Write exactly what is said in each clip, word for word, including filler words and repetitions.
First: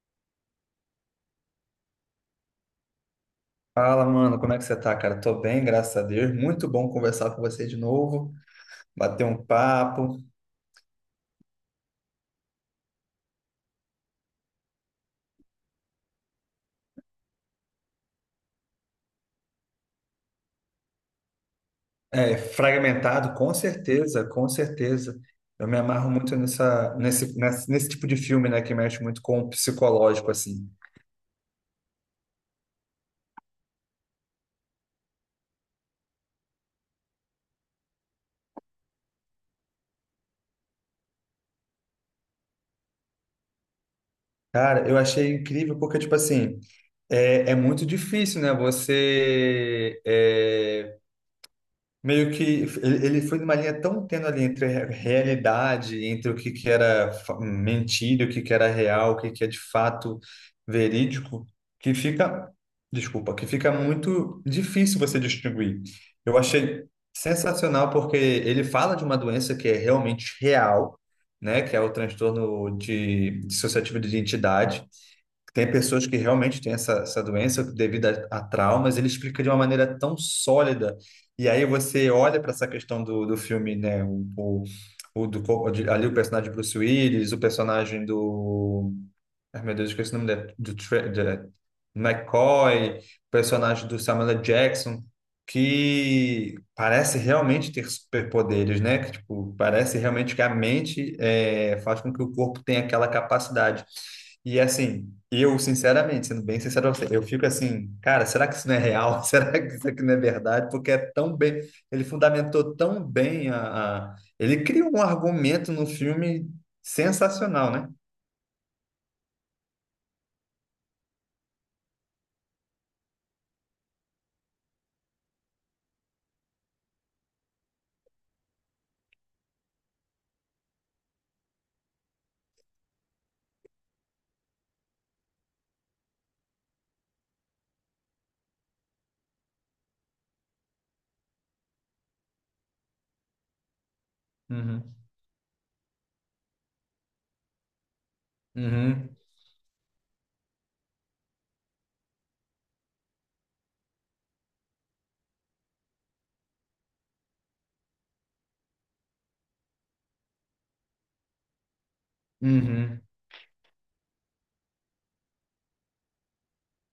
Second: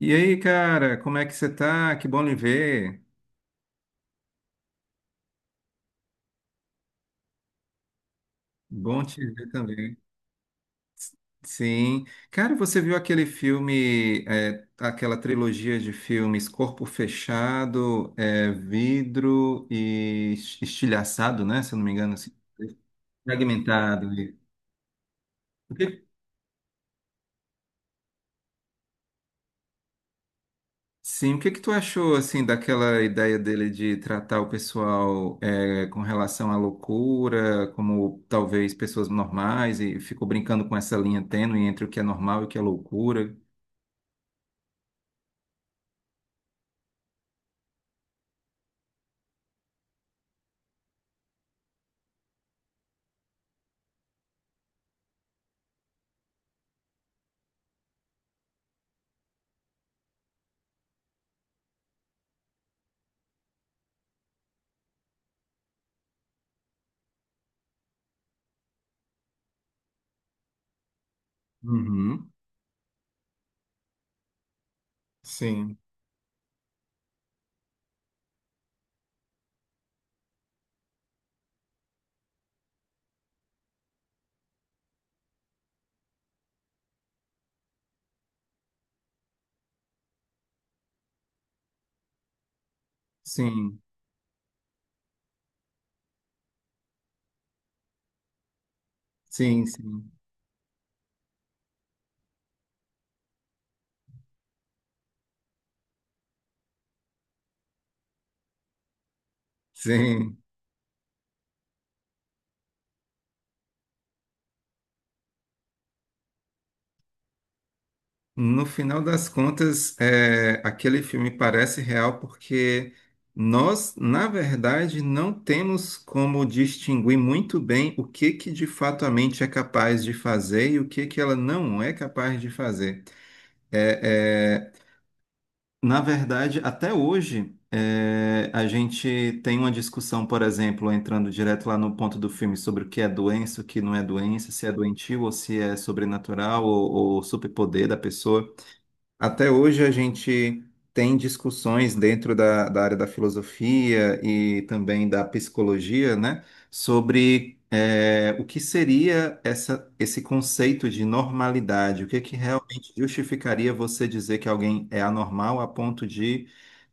E aí, cara, como é que você tá? Que bom lhe ver. Fala, mano, como é que você tá, cara? Tô bem, graças a Deus. Muito bom conversar com você de novo, Bom bater te um ver também. papo. Sim. Cara, você viu aquele filme, é, aquela trilogia de filmes Corpo Fechado, é, Vidro e Estilhaçado, né? Se eu não me engano, assim. É, fragmentado, com Fragmentado. certeza, com certeza. Eu O me que amarro muito nessa, nesse, nesse, nesse tipo de filme, né, que mexe muito com o psicológico, assim. Sim, o que que tu achou assim daquela ideia dele de tratar o pessoal é, com relação à loucura, como talvez pessoas normais, e ficou brincando com essa linha tênue entre o que é normal e o que é loucura? Cara, eu achei incrível porque, tipo assim, é, é muito difícil, né, você é, meio que ele ele foi numa linha tão tênue ali entre a realidade, entre o que que era fa- mentira, o que que era real, o que que é de fato verídico, que fica, desculpa, que fica muito difícil você distinguir. Eu achei sensacional porque ele fala de uma doença que é realmente real, né, que é o Uhum. transtorno de dissociativo de identidade, tem Sim, pessoas que realmente têm essa, essa doença devido a, a traumas, ele explica de uma maneira tão sólida. E aí você olha para essa questão do, do filme, né? O, o, o do, co- de- ali o personagem de Bruce Willis. O personagem do Ai, meu Deus, eu esqueci o nome dele. Do Tra- de- McCoy, sim, personagem do Samuel L. Jackson, que parece realmente ter superpoderes, né? Que, tipo, sim, parece sim, realmente que a mente é, faz com que o corpo tenha aquela capacidade. E assim, eu, sinceramente, sendo bem sincero, pra você, eu fico assim, cara, será que isso não é real? Será que isso aqui não é sim. verdade? Porque é tão bem, ele fundamentou tão bem a, a- ele criou um argumento no filme sensacional, né? No final das contas, é, aquele filme parece real porque nós, na verdade, não temos como distinguir muito bem o que que de fato a mente é capaz de fazer e o que que ela não é capaz de fazer. É, é, na verdade, até hoje, é, a gente tem uma discussão, por exemplo, entrando direto lá no ponto do filme sobre o que é doença, o que não é doença, se é Uhum. doentio ou se é sobrenatural ou, ou superpoder da pessoa. Uhum. Até hoje a gente tem discussões dentro da, da área da filosofia e também da psicologia, né, sobre eh, o que seria essa, esse conceito de normalidade, o que que realmente Uhum, justificaria você dizer que alguém é anormal a ponto de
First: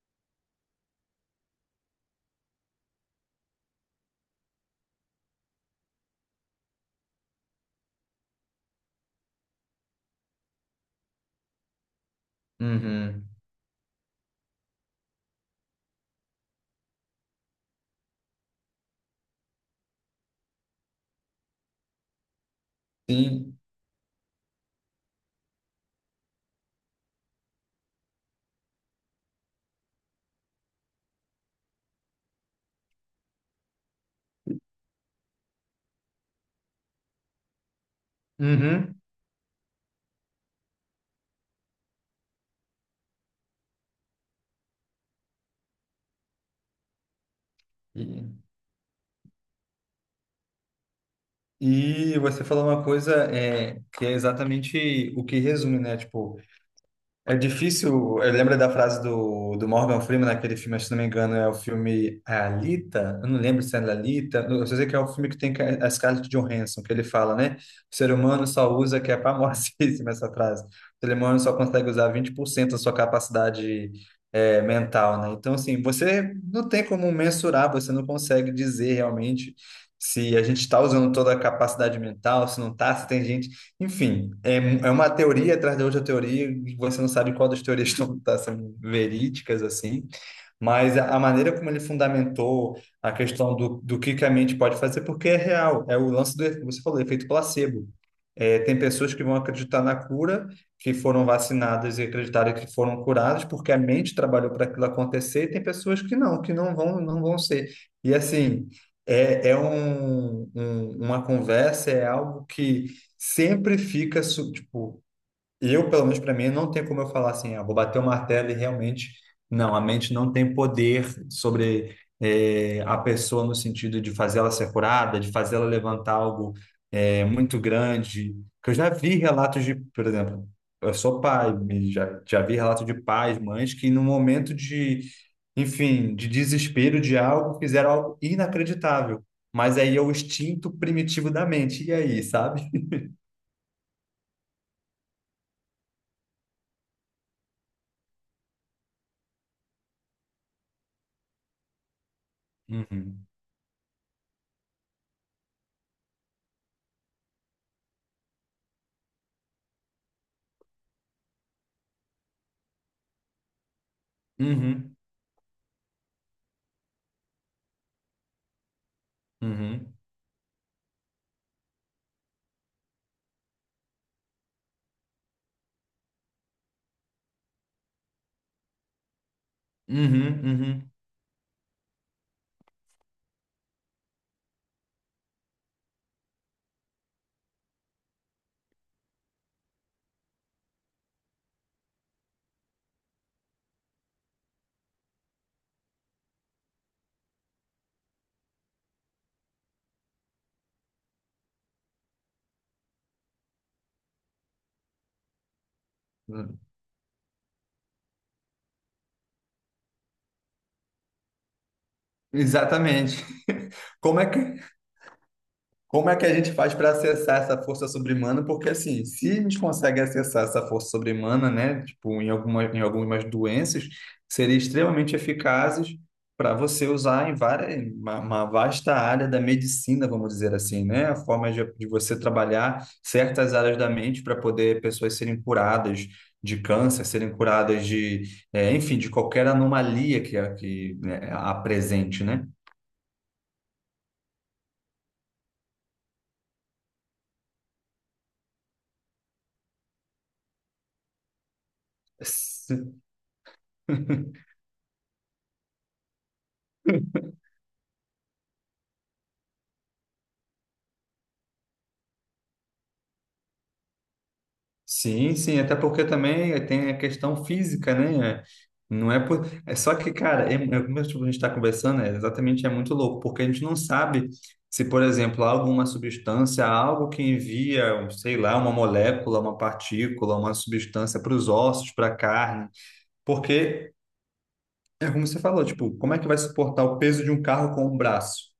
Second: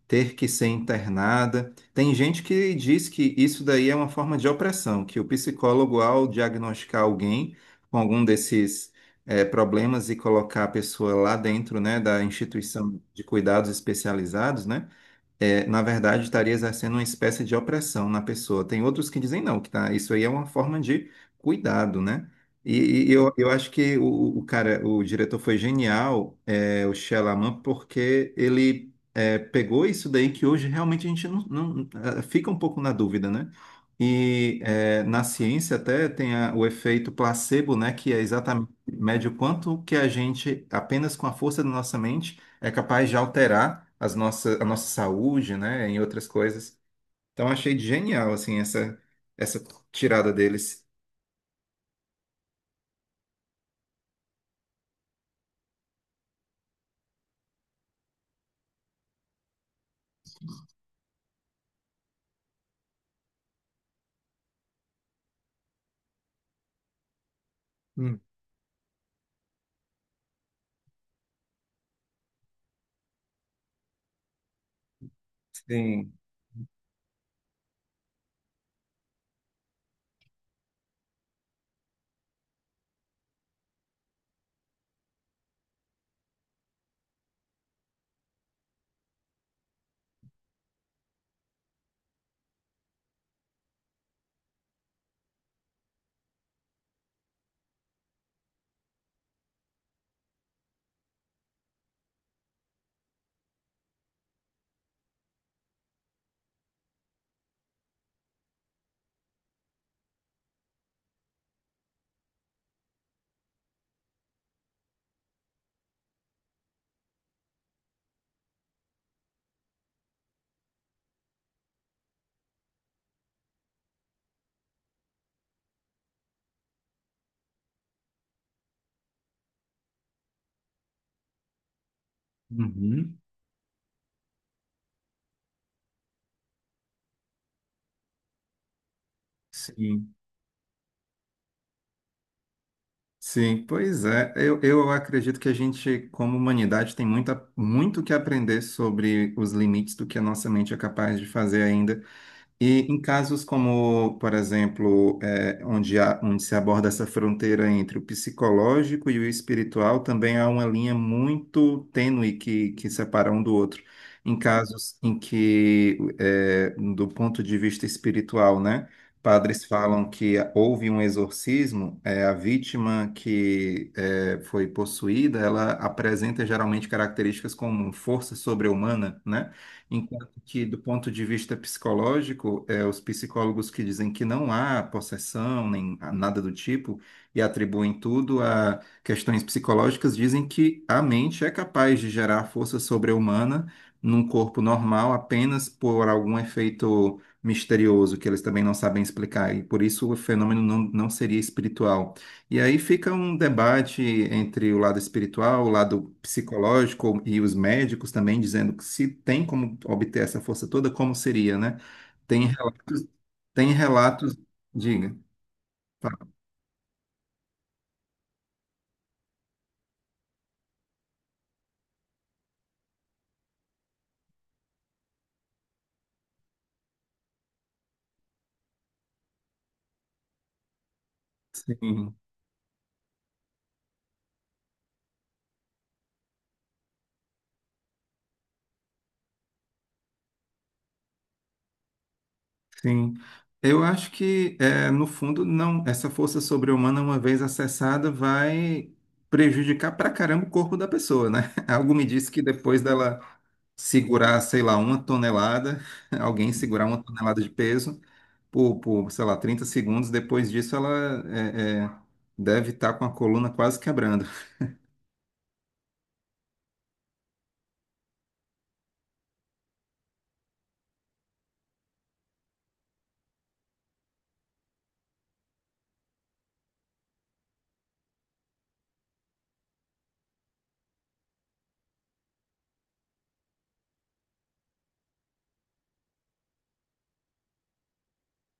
ter que ser internada. Tem gente que diz que isso daí é uma forma de opressão, que o psicólogo, ao diagnosticar alguém com algum desses eh, problemas e colocar a pessoa lá dentro, né, da instituição de uhum. cuidados especializados, né? É, na verdade, estaria exercendo uma espécie de opressão na pessoa. Tem outros que dizem não, que tá, isso aí é uma forma de cuidado, né? E, e eu, eu Sim. acho que o, o cara, o diretor foi genial, é, o Shyamalan, porque ele é, pegou isso daí que hoje realmente a gente não, não- ah, fica um pouco na dúvida, né? E é, na ciência até tem a- o efeito placebo, né? Que é exatamente Uhum. mede o quanto que a gente, apenas com a força da nossa mente, é capaz de alterar as nossa, a nossa saúde, né, em outras coisas. Então achei genial E, assim essa essa tirada deles. e você falou uma coisa é, que é exatamente o que resume, né? Tipo, é difícil. Eu lembro da frase do, do Morgan Freeman naquele filme, se não me engano, é o filme é Alita. Eu não lembro se é Alita. Eu só sei que é o filme que tem que- é a Scarlett Johansson, que ele fala, né? O ser Hum. humano só usa, que é famosíssima essa frase. O ser humano só consegue usar vinte por cento da sua capacidade é, mental, né? Então, assim, Sim. você não tem como mensurar, você não consegue dizer realmente se a gente está usando toda a capacidade mental, se não está, se tem gente enfim, é, é uma teoria atrás da outra teoria, e você não sabe qual das teorias estão tá sendo verídicas, assim. Mas a a maneira como ele fundamentou a questão do, do que que a mente pode fazer, porque é real, é o lance do, efe- você falou, efeito placebo. É, tem pessoas que vão acreditar na cura, que foram vacinadas e acreditaram que foram curadas, porque a mente trabalhou para aquilo acontecer, e tem pessoas que não, que não vão, não vão ser. E assim, é, é um, um- uma conversa, é algo que sempre fica, su- tipo, eu, pelo menos para mim, não tem como eu falar assim, ah, vou bater o martelo e realmente. Não, a mente não tem poder sobre eh, a pessoa no sentido de fazê-la ser curada, de fazê-la levantar algo eh, muito grande. Que eu já vi relatos de, por exemplo, eu sou pai, e já, já vi relatos de Uhum. pais, mães que no momento de, enfim, de desespero de algo, fizeram algo inacreditável. Mas aí é o Sim. instinto primitivo da mente. E aí, sabe? Sim, pois é. Eu, eu acredito que a gente, como humanidade, tem muita, muito que aprender sobre os limites do que a nossa mente é capaz de fazer ainda. E em Uhum. casos como, por exemplo, eh, onde há- onde se aborda essa fronteira entre o psicológico e o espiritual, também há uma linha muito tênue que, que separa um do outro. Em Uhum. casos em que, eh, do ponto de vista espiritual, né, padres Uhum. falam que houve um exorcismo, eh, a vítima que eh, foi possuída, ela apresenta geralmente características como força sobre-humana, né? Enquanto que, do Uhum, ponto de vista psicológico, é, os psicólogos que dizem que não há possessão, nem há nada do tipo, e atribuem tudo a questões psicológicas, dizem que a mente é capaz de gerar força sobre-humana num corpo normal apenas por algum efeito misterioso que eles também não sabem explicar, e por isso o fenômeno não, não seria espiritual. E aí fica um debate entre o lado espiritual, o lado uhum. psicológico e os médicos também dizendo que se tem como obter essa força toda, como seria, né? Tem relatos, Exatamente. tem Como é relatos, que, diga. Tá, como é que a gente faz para acessar essa força sobre-humana? Porque, assim, se a gente consegue acessar essa força sobre-humana, né, tipo, em alguma, em algumas doenças, seria extremamente eficazes para você usar em várias, em uma, uma vasta área da medicina, vamos dizer assim, né? A forma de, de sim, você trabalhar certas áreas da mente para poder pessoas serem curadas de câncer, serem curadas de, eh, enfim, de qualquer anomalia que, a- que né, apresente, né? sim. Eu acho que é, no fundo não, essa força sobre-humana uma vez acessada vai prejudicar pra caramba o corpo da pessoa, né? Algo me disse que depois dela segurar, sei lá, uma tonelada, alguém segurar uma tonelada de peso por, por, sei lá, trinta segundos. Depois disso, ela é, é, deve estar com a coluna quase quebrando. Sim, sim, até porque também tem a questão física, né? Não é por... É só que, cara, é, é como tipo, a gente está conversando, é exatamente é muito louco, porque a gente não sabe se, por exemplo, há alguma substância, há algo que envia, um, sei lá, uma molécula, uma partícula, uma substância para os ossos, para a carne, porque é como você falou, tipo, como é que vai suportar o peso de um carro com um braço?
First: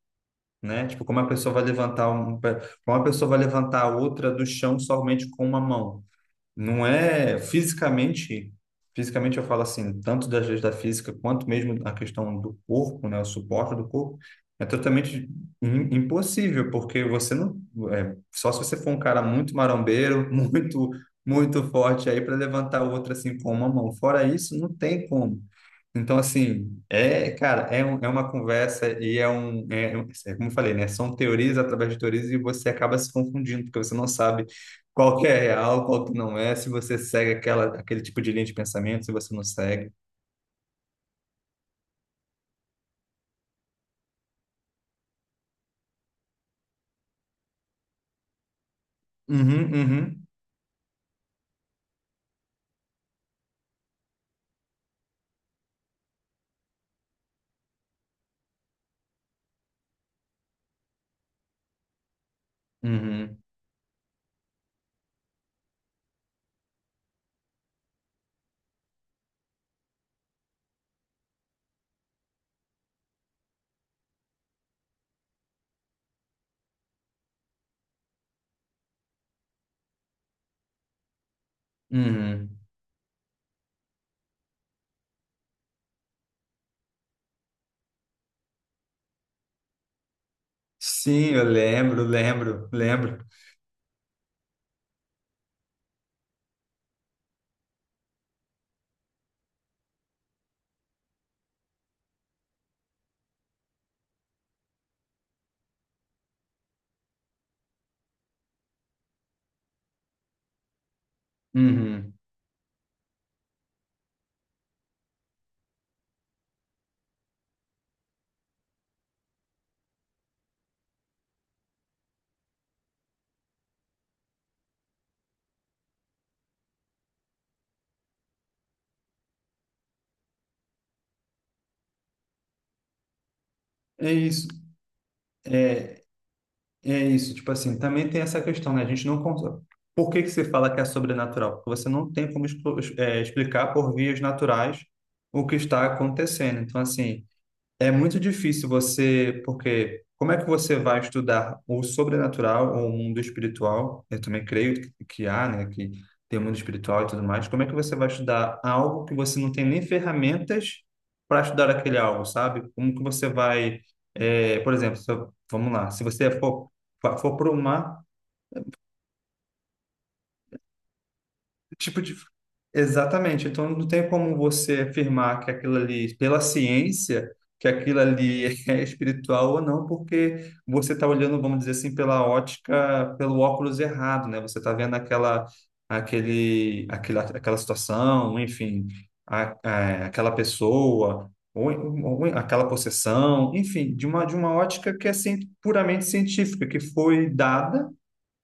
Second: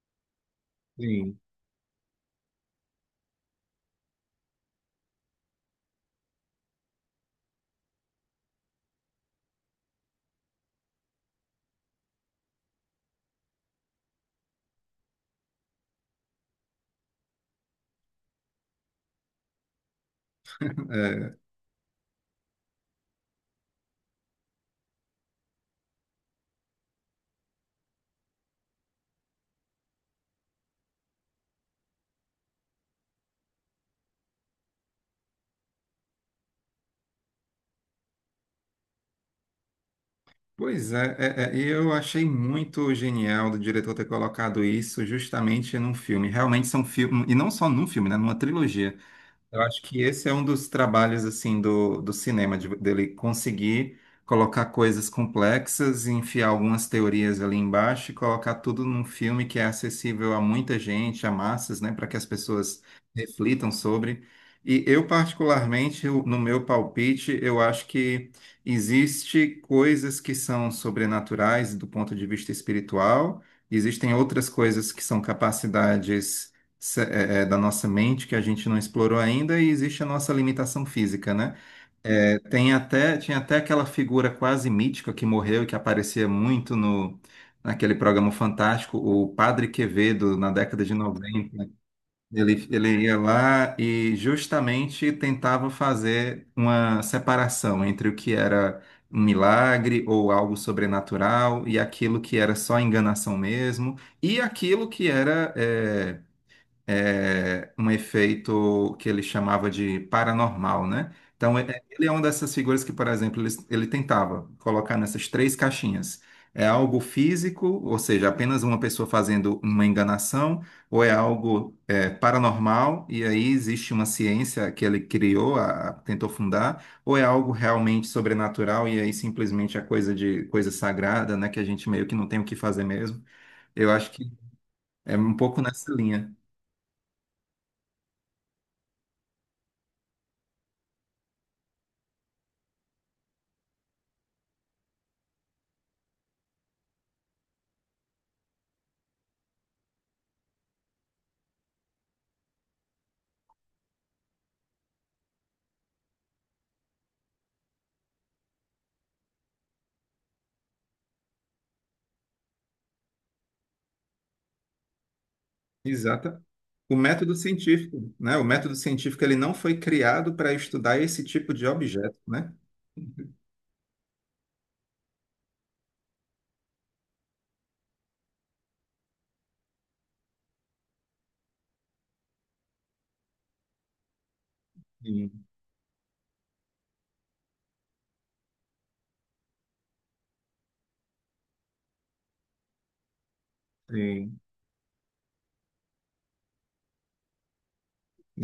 Né? Tipo, como a Sim. pessoa vai levantar um, como a pessoa vai levantar a outra do chão somente com uma mão? Não é fisicamente, fisicamente eu falo assim, tanto das leis da física quanto mesmo a questão do corpo, né, o suporte do corpo, é totalmente im- impossível, porque você não, é, só se você for um cara muito marombeiro, muito, É, muito forte aí para levantar o outro assim com uma mão. Fora isso, não tem como. Então, assim, é, cara, é, um- é uma conversa e é um, é, é um- é como eu falei, né? São teorias através de teorias e você acaba se confundindo, porque você não sabe qual que é real, qual que não é, se você segue aquela, aquele tipo de linha de pensamento, se você não segue. pois é, é, é, e eu achei muito genial do diretor ter colocado isso justamente num filme. Realmente são filmes, e não só num filme, né, numa trilogia. Eu Uhum, acho que uhum, esse é um dos trabalhos assim do, do cinema, de- dele conseguir colocar coisas complexas e enfiar algumas teorias ali embaixo e colocar tudo num filme que é acessível a muita gente, a massas, né, para que as pessoas uhum, reflitam sobre. E eu, particularmente, eu- no meu palpite, eu acho que existe coisas que são sobrenaturais do ponto de vista espiritual, existem outras coisas que são capacidades se- é, é, da nossa mente que a gente não explorou ainda e existe a nossa limitação física, né? É, uhum. tem até, tinha até aquela figura quase mítica que morreu e que aparecia muito no, naquele programa fantástico, o Padre Quevedo, na década de Sim, eu noventa. lembro, Ele, lembro, ele ia lembro. lá e justamente tentava fazer uma separação entre o que era um milagre ou algo sobrenatural e aquilo que era só enganação mesmo e aquilo que era é, é, um efeito que ele chamava de paranormal, né? Então, é- ele é Uhum. uma dessas figuras que, por exemplo, ele, ele tentava colocar nessas três caixinhas. É algo físico, ou seja, apenas uma pessoa fazendo uma enganação, ou é algo é, paranormal, e aí existe uma ciência que ele criou, a- a- tentou fundar, ou é algo realmente sobrenatural, e aí simplesmente é coisa de coisa sagrada, né? Que a gente meio que não tem o que fazer mesmo. Eu acho É que isso. é um pouco nessa É, linha. é isso, tipo assim, também tem essa questão, né? A gente não consegue. Por que que se fala que é sobrenatural? Porque você não tem como explo- é, explicar por vias naturais o que está acontecendo. Então, assim, é muito difícil você, porque como é que você vai estudar o sobrenatural ou o mundo espiritual? Eu também creio que que há, né, que tem o mundo espiritual e tudo mais. Como é que você vai estudar algo que você não tem nem ferramentas para estudar aquele algo, sabe? Como que você vai, eh, por exemplo, se eu- vamos lá, se você Exata. for, O método for para científico, né? O método científico ele não foi criado para estudar esse tipo de tipo objeto, de... né? Exatamente. Então, não tem como você afirmar que aquilo ali, pela ciência, que aquilo ali é espiritual ou não, porque você está olhando, vamos dizer assim, pela ótica, pelo óculos errado, né? Você está vendo Sim, aquela, aquele, aquela, aquela situação, enfim, a, a- aquela pessoa, ou, ou aquela possessão, enfim, de uma, de sim, uma ótica que é cien- puramente científica, que foi dada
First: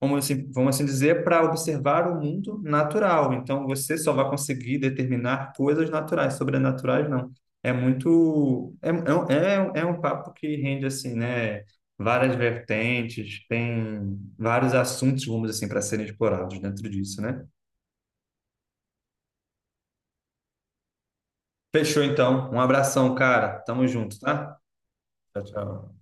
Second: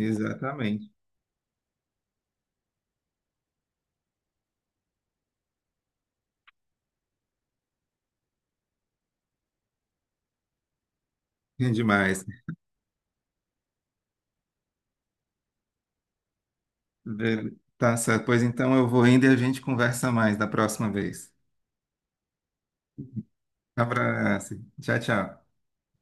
vamos assim, vamos assim dizer, para observar o mundo natural. Então, você só vai conseguir determinar coisas naturais, sobrenaturais não. É muito, é, é, um- é um papo que rende assim, né? É demais. Várias vertentes, tem vários assuntos, vamos assim, para serem explorados dentro disso, né? Ver- Tá certo. Pois então eu vou indo e a gente conversa mais da próxima vez. Fechou então. Um abração, cara. Tamo junto, Abraço. tá? Tchau, tchau. Tchau, tchau.